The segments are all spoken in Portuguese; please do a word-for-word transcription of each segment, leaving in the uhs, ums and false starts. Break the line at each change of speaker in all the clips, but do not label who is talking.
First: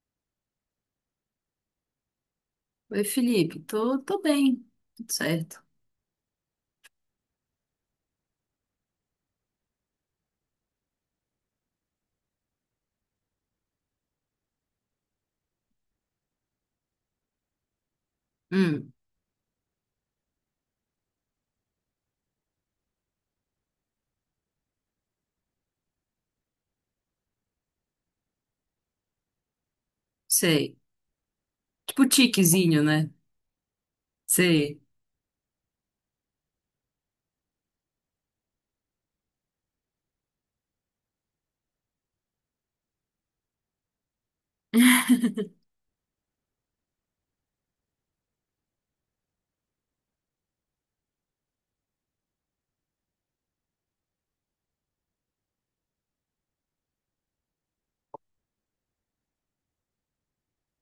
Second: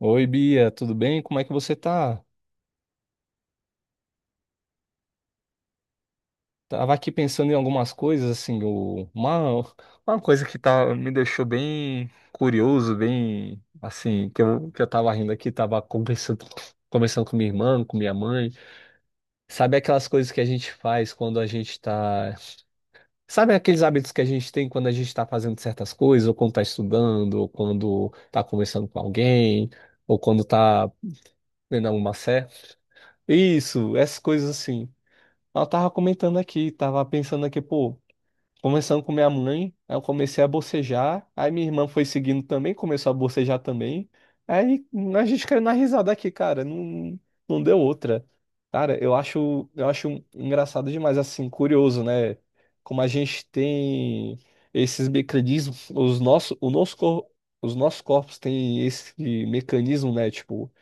Oi, Bia, tudo bem? Como é que você tá?
Oi, Felipe, tô, tô bem, tudo certo.
Tava aqui pensando em algumas coisas, assim, o- uma, uma coisa que tá, me deixou bem curioso, bem, assim, que eu, que eu tava rindo aqui, tava conversando, conversando com minha irmã, com minha mãe.
Hum,
Sabe aquelas coisas que a gente faz quando a gente tá... Sabe aqueles hábitos que a gente tem quando a gente tá fazendo certas coisas, ou quando tá estudando, ou quando tá conversando com alguém, ou quando
sei.
tá vendo
Tipo
alguma série?
tiquezinho, né?
Isso, essas coisas
Sei.
assim. Ela tava comentando aqui, tava pensando aqui, pô, começando com minha mãe, aí eu comecei a bocejar, aí minha irmã foi seguindo também, começou a bocejar também, aí a gente caiu na risada aqui, cara, não, não deu outra. Cara, eu acho, eu acho engraçado demais, assim, curioso, né? Como a gente tem esses mecanismos, os nossos, o nosso cor- os nossos corpos têm esse mecanismo, né? Tipo,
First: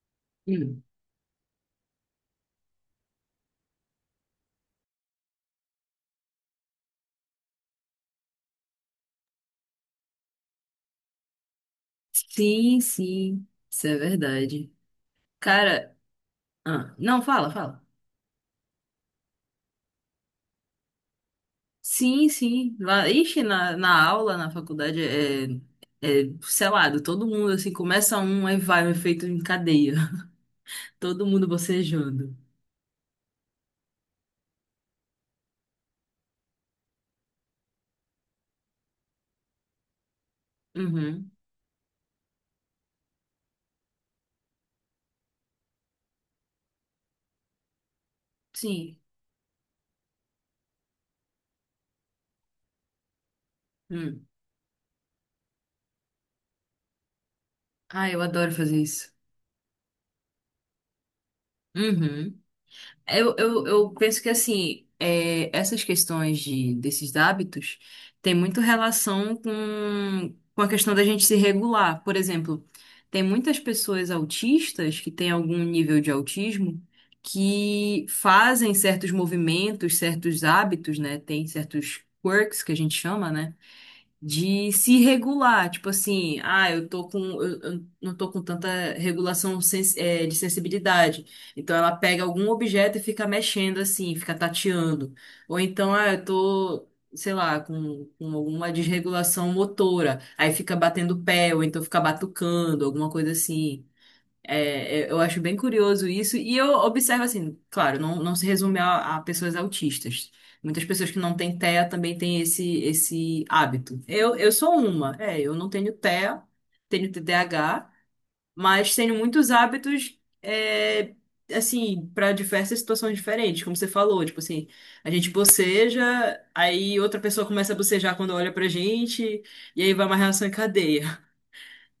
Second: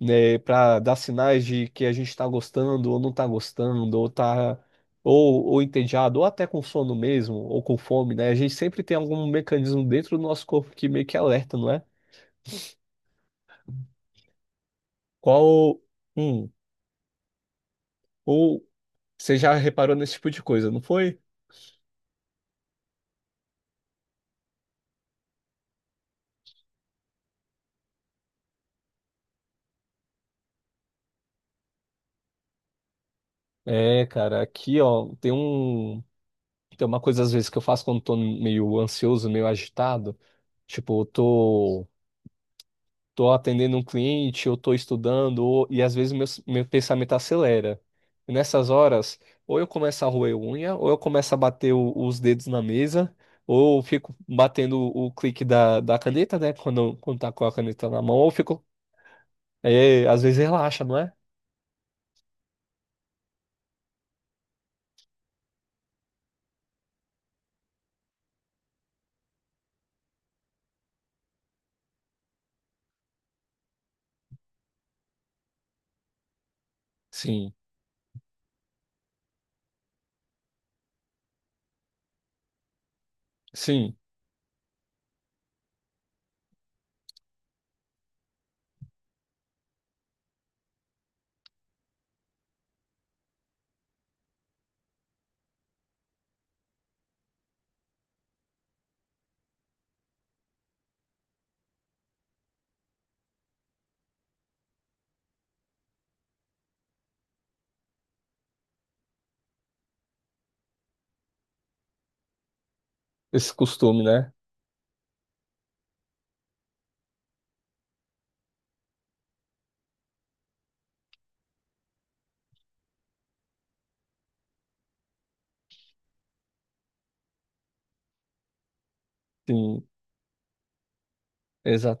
né, para
Hum.
dar sinais de que a gente está gostando ou não está gostando, ou tá ou, ou entediado, ou até com sono mesmo, ou com fome, né? A gente sempre tem algum mecanismo dentro do nosso corpo que meio que alerta, não é?
Sim, sim, isso é verdade.
Qual,
Cara,
hum,
ah, não, fala, fala.
ou você já reparou nesse tipo de coisa, não foi?
Sim, sim. Lá, ixi, na, na aula, na faculdade, é, é selado, todo mundo, assim, começa um, aí vai, um efeito em cadeia. Todo mundo bocejando.
É, cara, aqui, ó, tem um, tem uma coisa às vezes que eu faço quando tô meio ansioso, meio agitado, tipo, eu
Uhum,
tô tô atendendo um cliente, eu tô estudando, ou- e às vezes meu, meu pensamento acelera. E nessas
sim.
horas, ou eu começo a roer unha, ou eu começo a bater o- os dedos na mesa, ou eu fico
Hum.
batendo o clique da, da caneta, né? Quando, quando tá com a caneta na
Ah,
mão,
eu
ou eu
adoro
fico.
fazer isso.
É, às vezes relaxa, não é?
Uhum. Eu, eu, eu penso que assim, é, essas questões de, desses hábitos têm muito relação com, com a questão da gente se regular. Por exemplo, tem muitas pessoas autistas que têm algum nível de autismo
Sim,
que fazem certos movimentos, certos hábitos, né? Tem certos quirks que a gente chama, né,
sim,
de se regular, tipo assim, ah, eu tô com, eu, eu não tô com tanta regulação sens- eh, de sensibilidade. Então ela pega algum objeto e fica mexendo assim, fica tateando. Ou então, ah, eu tô, sei lá, com, com alguma desregulação motora, aí fica batendo o pé, ou então fica batucando, alguma coisa assim. É, é, eu acho bem curioso isso, e eu observo assim, claro, não, não se resume a, a pessoas autistas. Muitas pessoas que não têm TEA também têm esse, esse
esse costume,
hábito.
né?
Eu, eu sou uma, é, eu não tenho TEA, tenho T D A H, mas tenho muitos hábitos, é, assim, para diversas situações diferentes, como você falou, tipo assim, a gente boceja, aí outra pessoa começa a bocejar quando olha pra gente, e
Sim,
aí vai uma reação em cadeia.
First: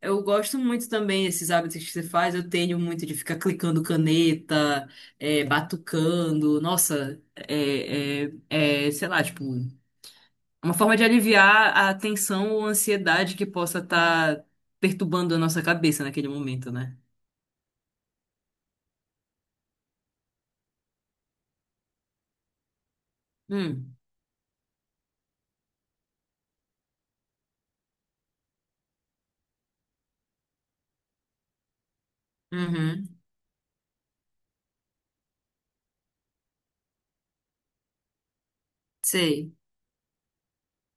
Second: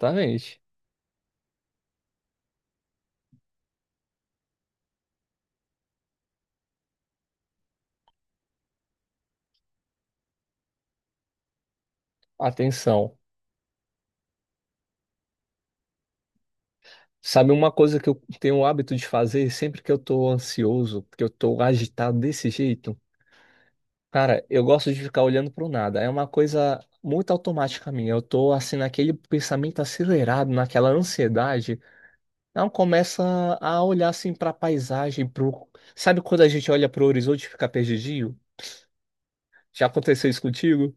Eu gosto muito também desses hábitos que você faz. Eu tenho muito de ficar clicando caneta, é, batucando. Nossa, é, é, é, sei lá, tipo, uma forma de aliviar a tensão ou
Atenção.
ansiedade que possa estar perturbando a nossa cabeça naquele momento, né?
Sabe uma coisa que eu tenho o hábito de fazer sempre que eu tô ansioso, que eu tô agitado desse jeito?
Hum,
Cara, eu gosto de ficar olhando pro nada. É uma coisa muito automática minha. Eu tô assim naquele pensamento acelerado, naquela ansiedade. Não
uhum,
começa a olhar assim pra paisagem, pro... Sabe quando a gente olha pro horizonte e fica perdidinho?
sei.
Já aconteceu isso contigo?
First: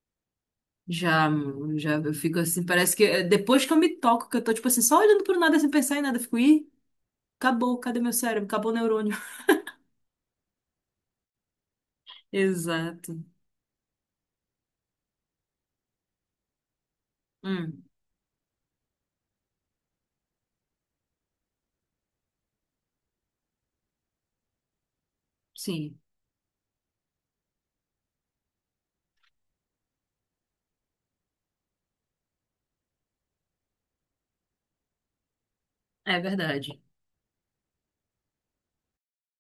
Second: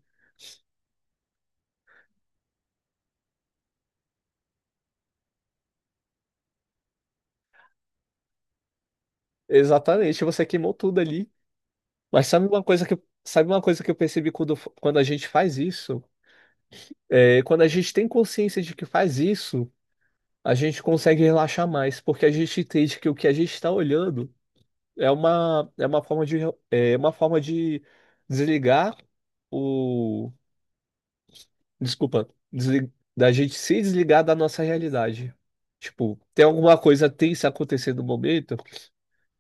Já, mano, já eu fico assim, parece que é, depois que eu me toco, que eu tô, tipo assim, só olhando pro nada sem pensar em nada, eu fico, ih, acabou, cadê meu cérebro? Acabou o neurônio.
Exatamente, você queimou tudo ali. Mas sabe uma coisa que
Exato.
sabe uma coisa que eu percebi quando, quando a gente faz isso? É, quando a
Hum,
gente tem consciência de que faz isso, a gente consegue relaxar mais, porque a gente entende que o que a gente está olhando é uma, é
sim,
uma forma de, é uma forma de desligar o, desculpa, desli- da gente se desligar da nossa realidade. Tipo,
é
tem alguma
verdade.
coisa tensa acontecendo no momento,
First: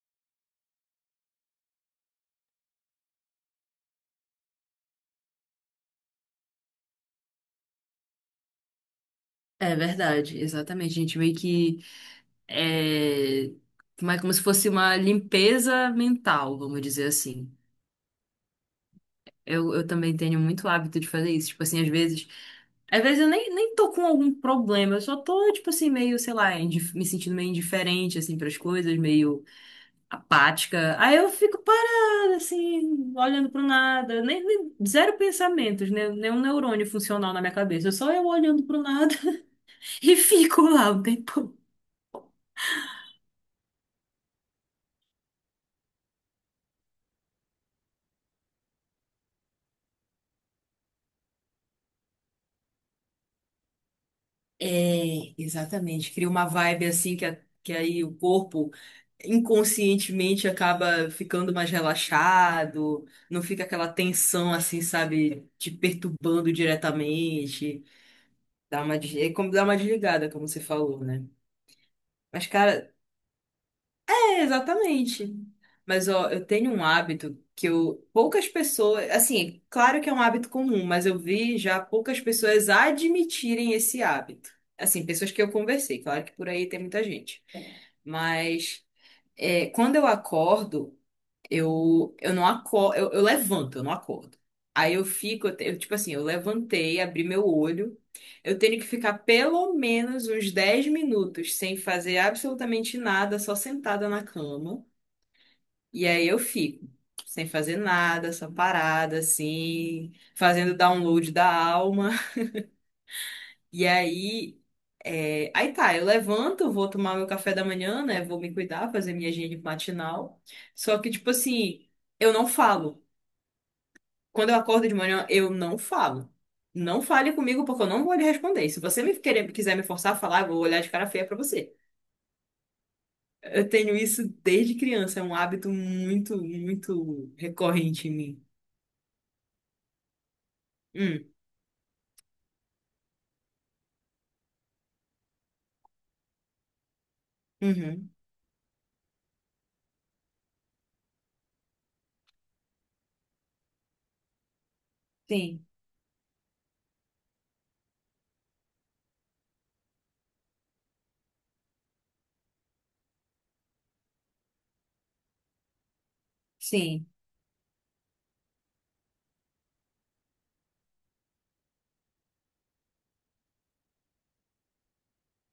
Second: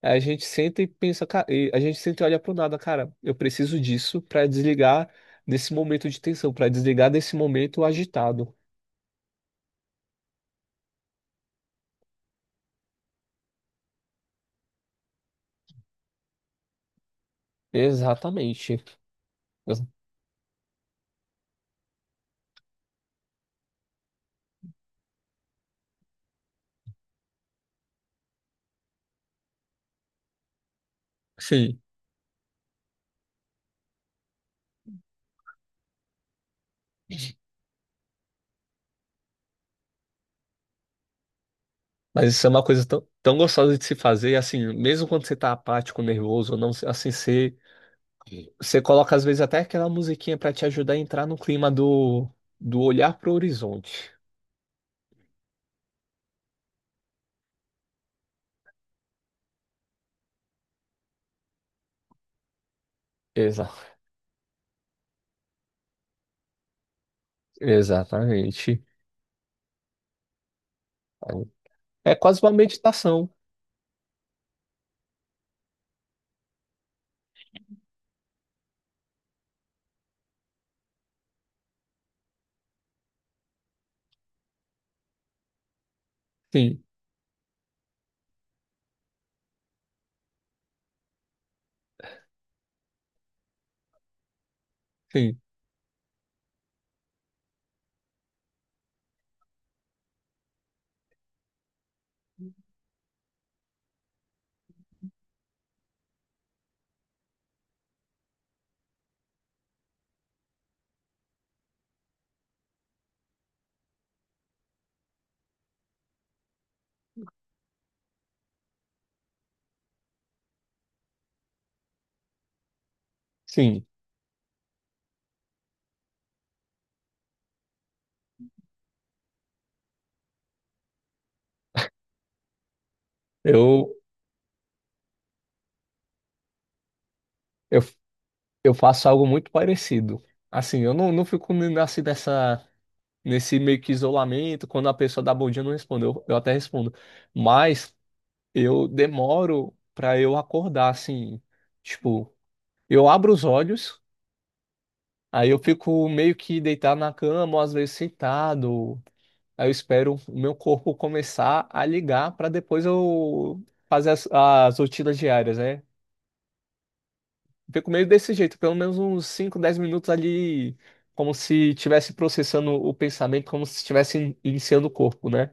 a gente senta e pensa, ca- e a gente senta e olha pro nada, cara, eu preciso disso para desligar desse momento de tensão, para desligar desse momento agitado.
É verdade, exatamente. A gente meio que é como é como se fosse uma limpeza mental, vamos dizer assim.
Exatamente.
Eu, eu também tenho muito hábito de fazer isso. Tipo assim, às vezes. Às vezes eu nem, nem tô com algum problema, eu só tô, tipo assim, meio, sei lá, indif- me sentindo meio indiferente, assim, pras coisas, meio apática. Aí eu fico
Sim,
parada, assim, olhando pro nada, nem, nem- zero pensamentos, né? Nenhum neurônio funcional na minha cabeça, só eu olhando pro nada e fico lá um tempo.
mas isso é uma coisa tão, tão gostosa de se fazer, assim, mesmo quando você tá apático, nervoso, ou não, assim, você você coloca às vezes até aquela musiquinha pra te ajudar a entrar no clima do, do olhar pro horizonte.
É, exatamente. Cria uma vibe assim que, a- que aí o corpo inconscientemente acaba ficando mais relaxado, não fica
Exa
aquela tensão assim, sabe, te perturbando diretamente. Dá
exatamente.
uma, des- é como dar uma desligada, como você falou, né?
É quase
Mas,
uma
cara,
meditação.
é, exatamente. Mas ó, eu tenho um hábito que eu poucas pessoas, assim, claro que é um hábito comum, mas eu vi já poucas pessoas admitirem esse hábito. Assim, pessoas que eu conversei, claro que por aí tem
Sim,
muita gente. Mas é, quando eu acordo, eu eu não acordo, eu, eu levanto, eu não acordo. Aí eu
sim,
fico, eu, te- eu, tipo assim, eu levantei, abri meu olho, eu tenho que ficar pelo menos uns dez minutos sem fazer absolutamente nada, só sentada na cama. E aí eu fico sem fazer nada, só parada, assim, fazendo download da alma. E aí, é, aí tá, eu levanto, vou tomar meu café da manhã, né? Vou me cuidar, fazer minha higiene matinal. Só que, tipo assim, eu não falo.
sim.
Quando eu acordo de manhã, eu não falo. Não fale comigo porque eu não vou lhe responder. Se você me querer, quiser me forçar a falar, eu vou olhar de cara feia pra você. Eu tenho
Eu,
isso desde criança, é um hábito muito, muito
eu,
recorrente em mim.
eu faço algo muito parecido. Assim, eu não, não
Hum,
fico n- assim nessa, nesse meio que isolamento, quando a pessoa dá bom dia, eu não respondo. Eu, eu até respondo. Mas
uhum.
eu demoro pra eu acordar, assim. Tipo, eu abro os olhos. Aí eu
Sim,
fico meio que deitado na cama, ou às vezes sentado. Aí eu espero o meu corpo começar a ligar para depois eu fazer as, as rotinas diárias, né?
sim,
Fico meio desse jeito, pelo menos uns cinco, dez minutos ali, como se estivesse processando o pensamento, como se estivesse in- iniciando o corpo, né?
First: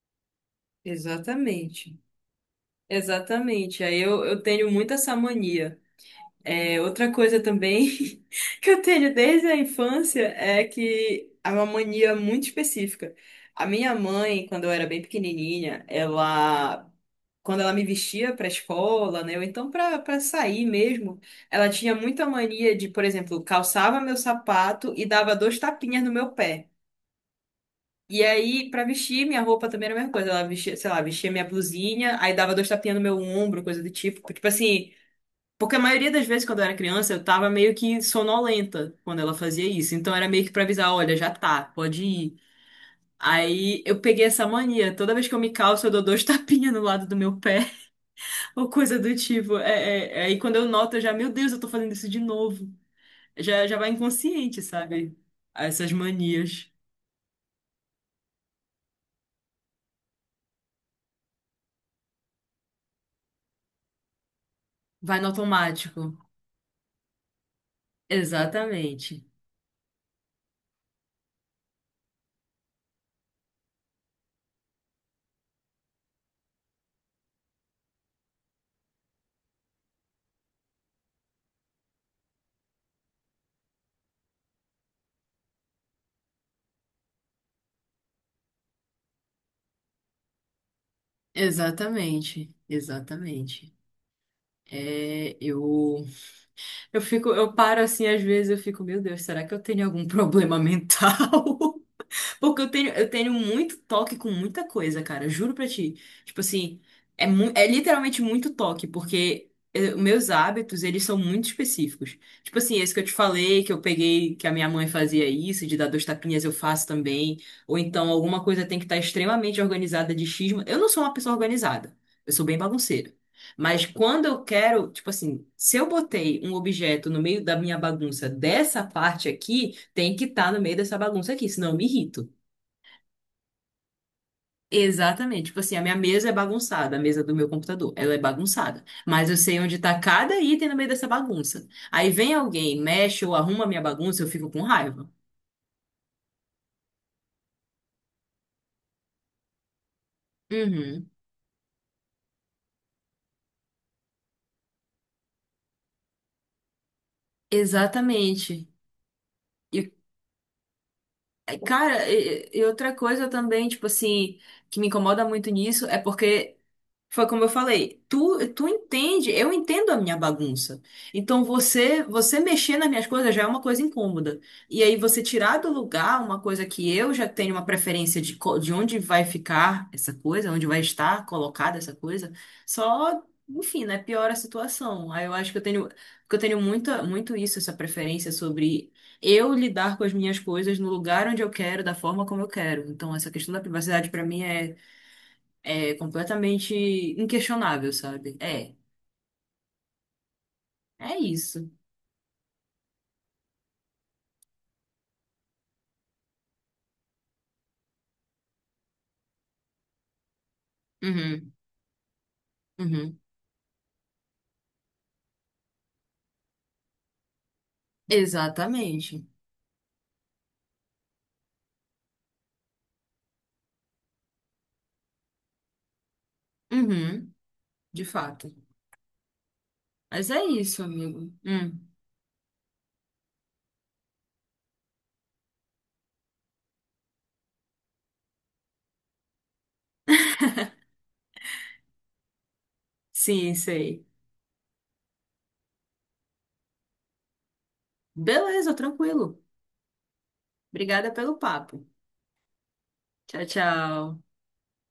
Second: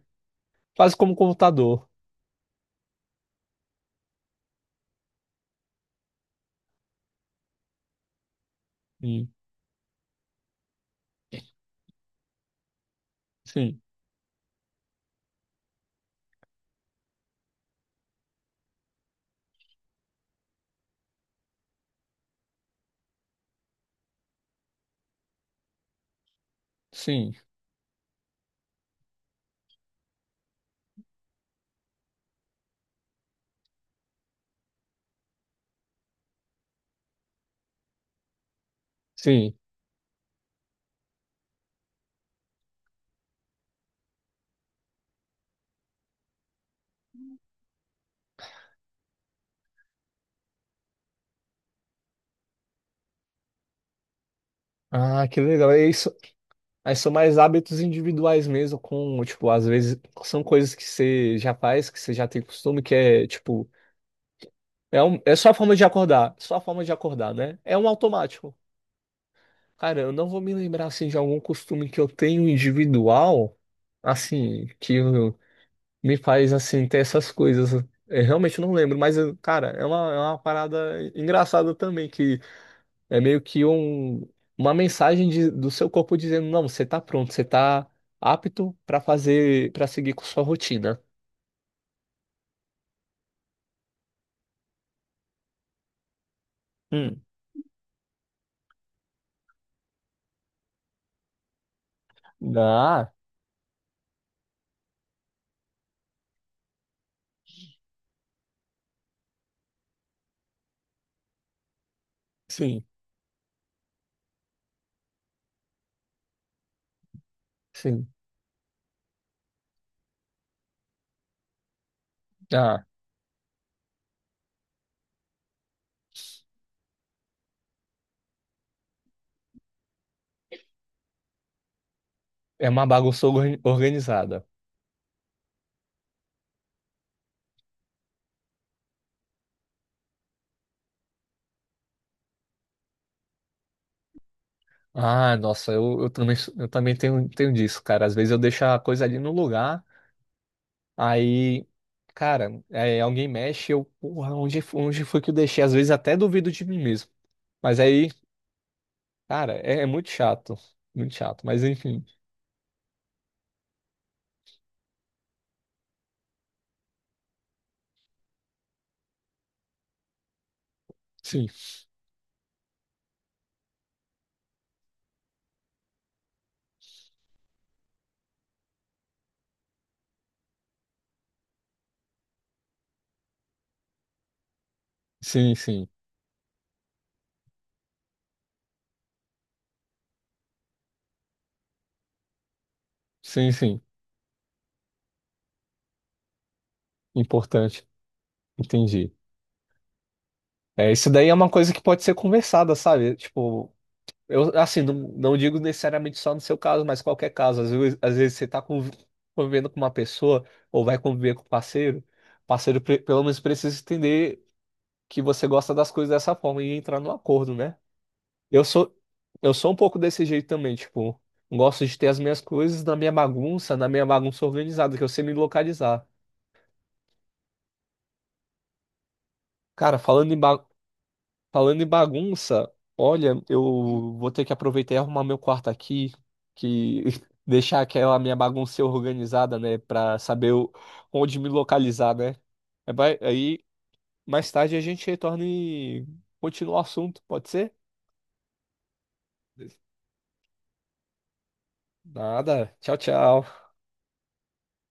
Quase como um computador.
exatamente. Exatamente. Aí eu, eu tenho muito essa mania. É, outra coisa também que eu tenho
Sim,
desde a infância é que é uma mania muito específica. A
sim,
minha mãe, quando eu era bem pequenininha, ela, quando ela me vestia para escola, né, ou então para para sair mesmo, ela tinha muita mania de, por exemplo, calçava meu sapato e dava dois tapinhas no meu pé.
sim.
E aí, pra vestir, minha roupa também era a mesma coisa. Ela vestia, sei lá, vestia minha blusinha, aí dava dois tapinhas no meu ombro, coisa do tipo. Tipo assim, porque a maioria das vezes quando eu era criança, eu tava meio que sonolenta quando ela
Sim.
fazia isso. Então era meio que pra avisar, olha, já tá, pode ir. Aí eu peguei essa mania. Toda vez que eu me calço, eu dou dois tapinhas no lado do meu pé, ou coisa do tipo. É, é- é, aí quando eu noto, eu já, meu Deus, eu tô fazendo isso de novo. Já, já vai inconsciente, sabe?
Ah, que legal. É
Essas
isso.
manias.
Mas são mais hábitos individuais mesmo, com, tipo, às vezes são coisas que você já faz, que você já tem costume, que é, tipo, é, um,
Vai no
é só a forma de
automático.
acordar, só a forma de acordar, né? É um automático.
Exatamente.
Cara, eu não vou me lembrar, assim, de algum costume que eu tenho individual, assim, que eu- me faz, assim, ter essas coisas. Eu realmente não lembro, mas, eu- cara, é uma, é uma parada engraçada também, que é meio que um, uma mensagem de- do seu corpo dizendo, não, você tá pronto, você tá apto para fazer, para seguir com sua rotina.
Exatamente, exatamente. É, eu, eu,
Hum.
fico, eu paro assim, às vezes eu fico, meu Deus, será que eu tenho algum problema mental? Porque eu tenho, eu
Ah,
tenho muito toque com muita coisa, cara. Juro pra ti. Tipo assim, é, mu é literalmente muito toque, porque eh, meus hábitos, eles são muito específicos. Tipo assim,
sim,
esse que eu te falei, que eu peguei, que a minha mãe fazia isso, de dar dois tapinhas, eu faço também. Ou
sim.
então, alguma coisa tem que estar extremamente organizada de xisma. Eu não sou uma pessoa organizada. Eu sou bem
Ah,
bagunceira. Mas quando eu quero, tipo assim, se eu botei um objeto no meio da minha bagunça dessa parte aqui, tem que estar no meio dessa bagunça aqui, senão eu me irrito.
é uma bagunça organ- organizada.
Exatamente. Tipo assim, a minha mesa é bagunçada, a mesa do meu computador, ela é bagunçada. Mas eu sei onde tá cada item no meio dessa bagunça. Aí vem alguém, mexe ou arruma a minha bagunça, eu fico com raiva.
Ah, nossa, eu, eu também, sou- eu também tenho, tenho disso, cara. Às vezes eu deixo a coisa ali no lugar,
Uhum.
aí, cara, é, alguém mexe, eu, porra, onde, fo- onde foi que eu deixei? Às vezes até duvido de mim mesmo. Mas aí,
Exatamente.
cara, é, é
E,
muito chato, muito chato.
é,
Mas enfim,
cara, e, e outra coisa também, tipo assim, que me incomoda muito nisso é porque foi como eu falei, tu, tu entende, eu entendo a minha bagunça. Então
sim.
você você mexer nas minhas coisas já é uma coisa incômoda. E aí você tirar do lugar uma coisa que eu já tenho uma preferência de, co- de onde vai ficar essa coisa, onde vai estar colocada essa coisa, só, enfim, né, piora a situação. Aí eu acho
Sim,
que eu
sim.
tenho que eu tenho muita, muito isso, essa preferência sobre eu lidar com as minhas coisas no lugar onde eu quero, da forma como eu quero. Então essa
Sim,
questão da
sim.
privacidade para mim é é completamente
Importante.
inquestionável, sabe? É,
Entendi. É, isso
é
daí é uma
isso.
coisa que pode ser conversada, sabe? Tipo, eu assim, não, não digo necessariamente só no seu caso, mas qualquer caso. Às vezes, às vezes você tá conv- convivendo com uma pessoa ou vai conviver com um
Uhum,
parceiro, o parceiro pre-
uhum.
pelo menos precisa entender que você gosta das coisas dessa forma e entrar no acordo, né? Eu sou
Exatamente.
eu sou um pouco desse jeito também, tipo, gosto de ter as minhas coisas na minha bagunça, na minha bagunça organizada, que eu sei me localizar.
Uhum, de fato.
Cara,
Mas
falando em,
é
ba
isso, amigo. Hum,
Falando em bagunça, olha, eu vou ter que aproveitar e arrumar meu quarto aqui, que deixar aquela minha bagunça organizada, né, pra saber o- onde me localizar, né? Aí vai-
sim,
aí,
sei.
mais tarde a gente retorna e continua o assunto, pode ser?
Beleza, tranquilo. Obrigada pelo papo.
Nada. Tchau,
Tchau,
tchau.
tchau.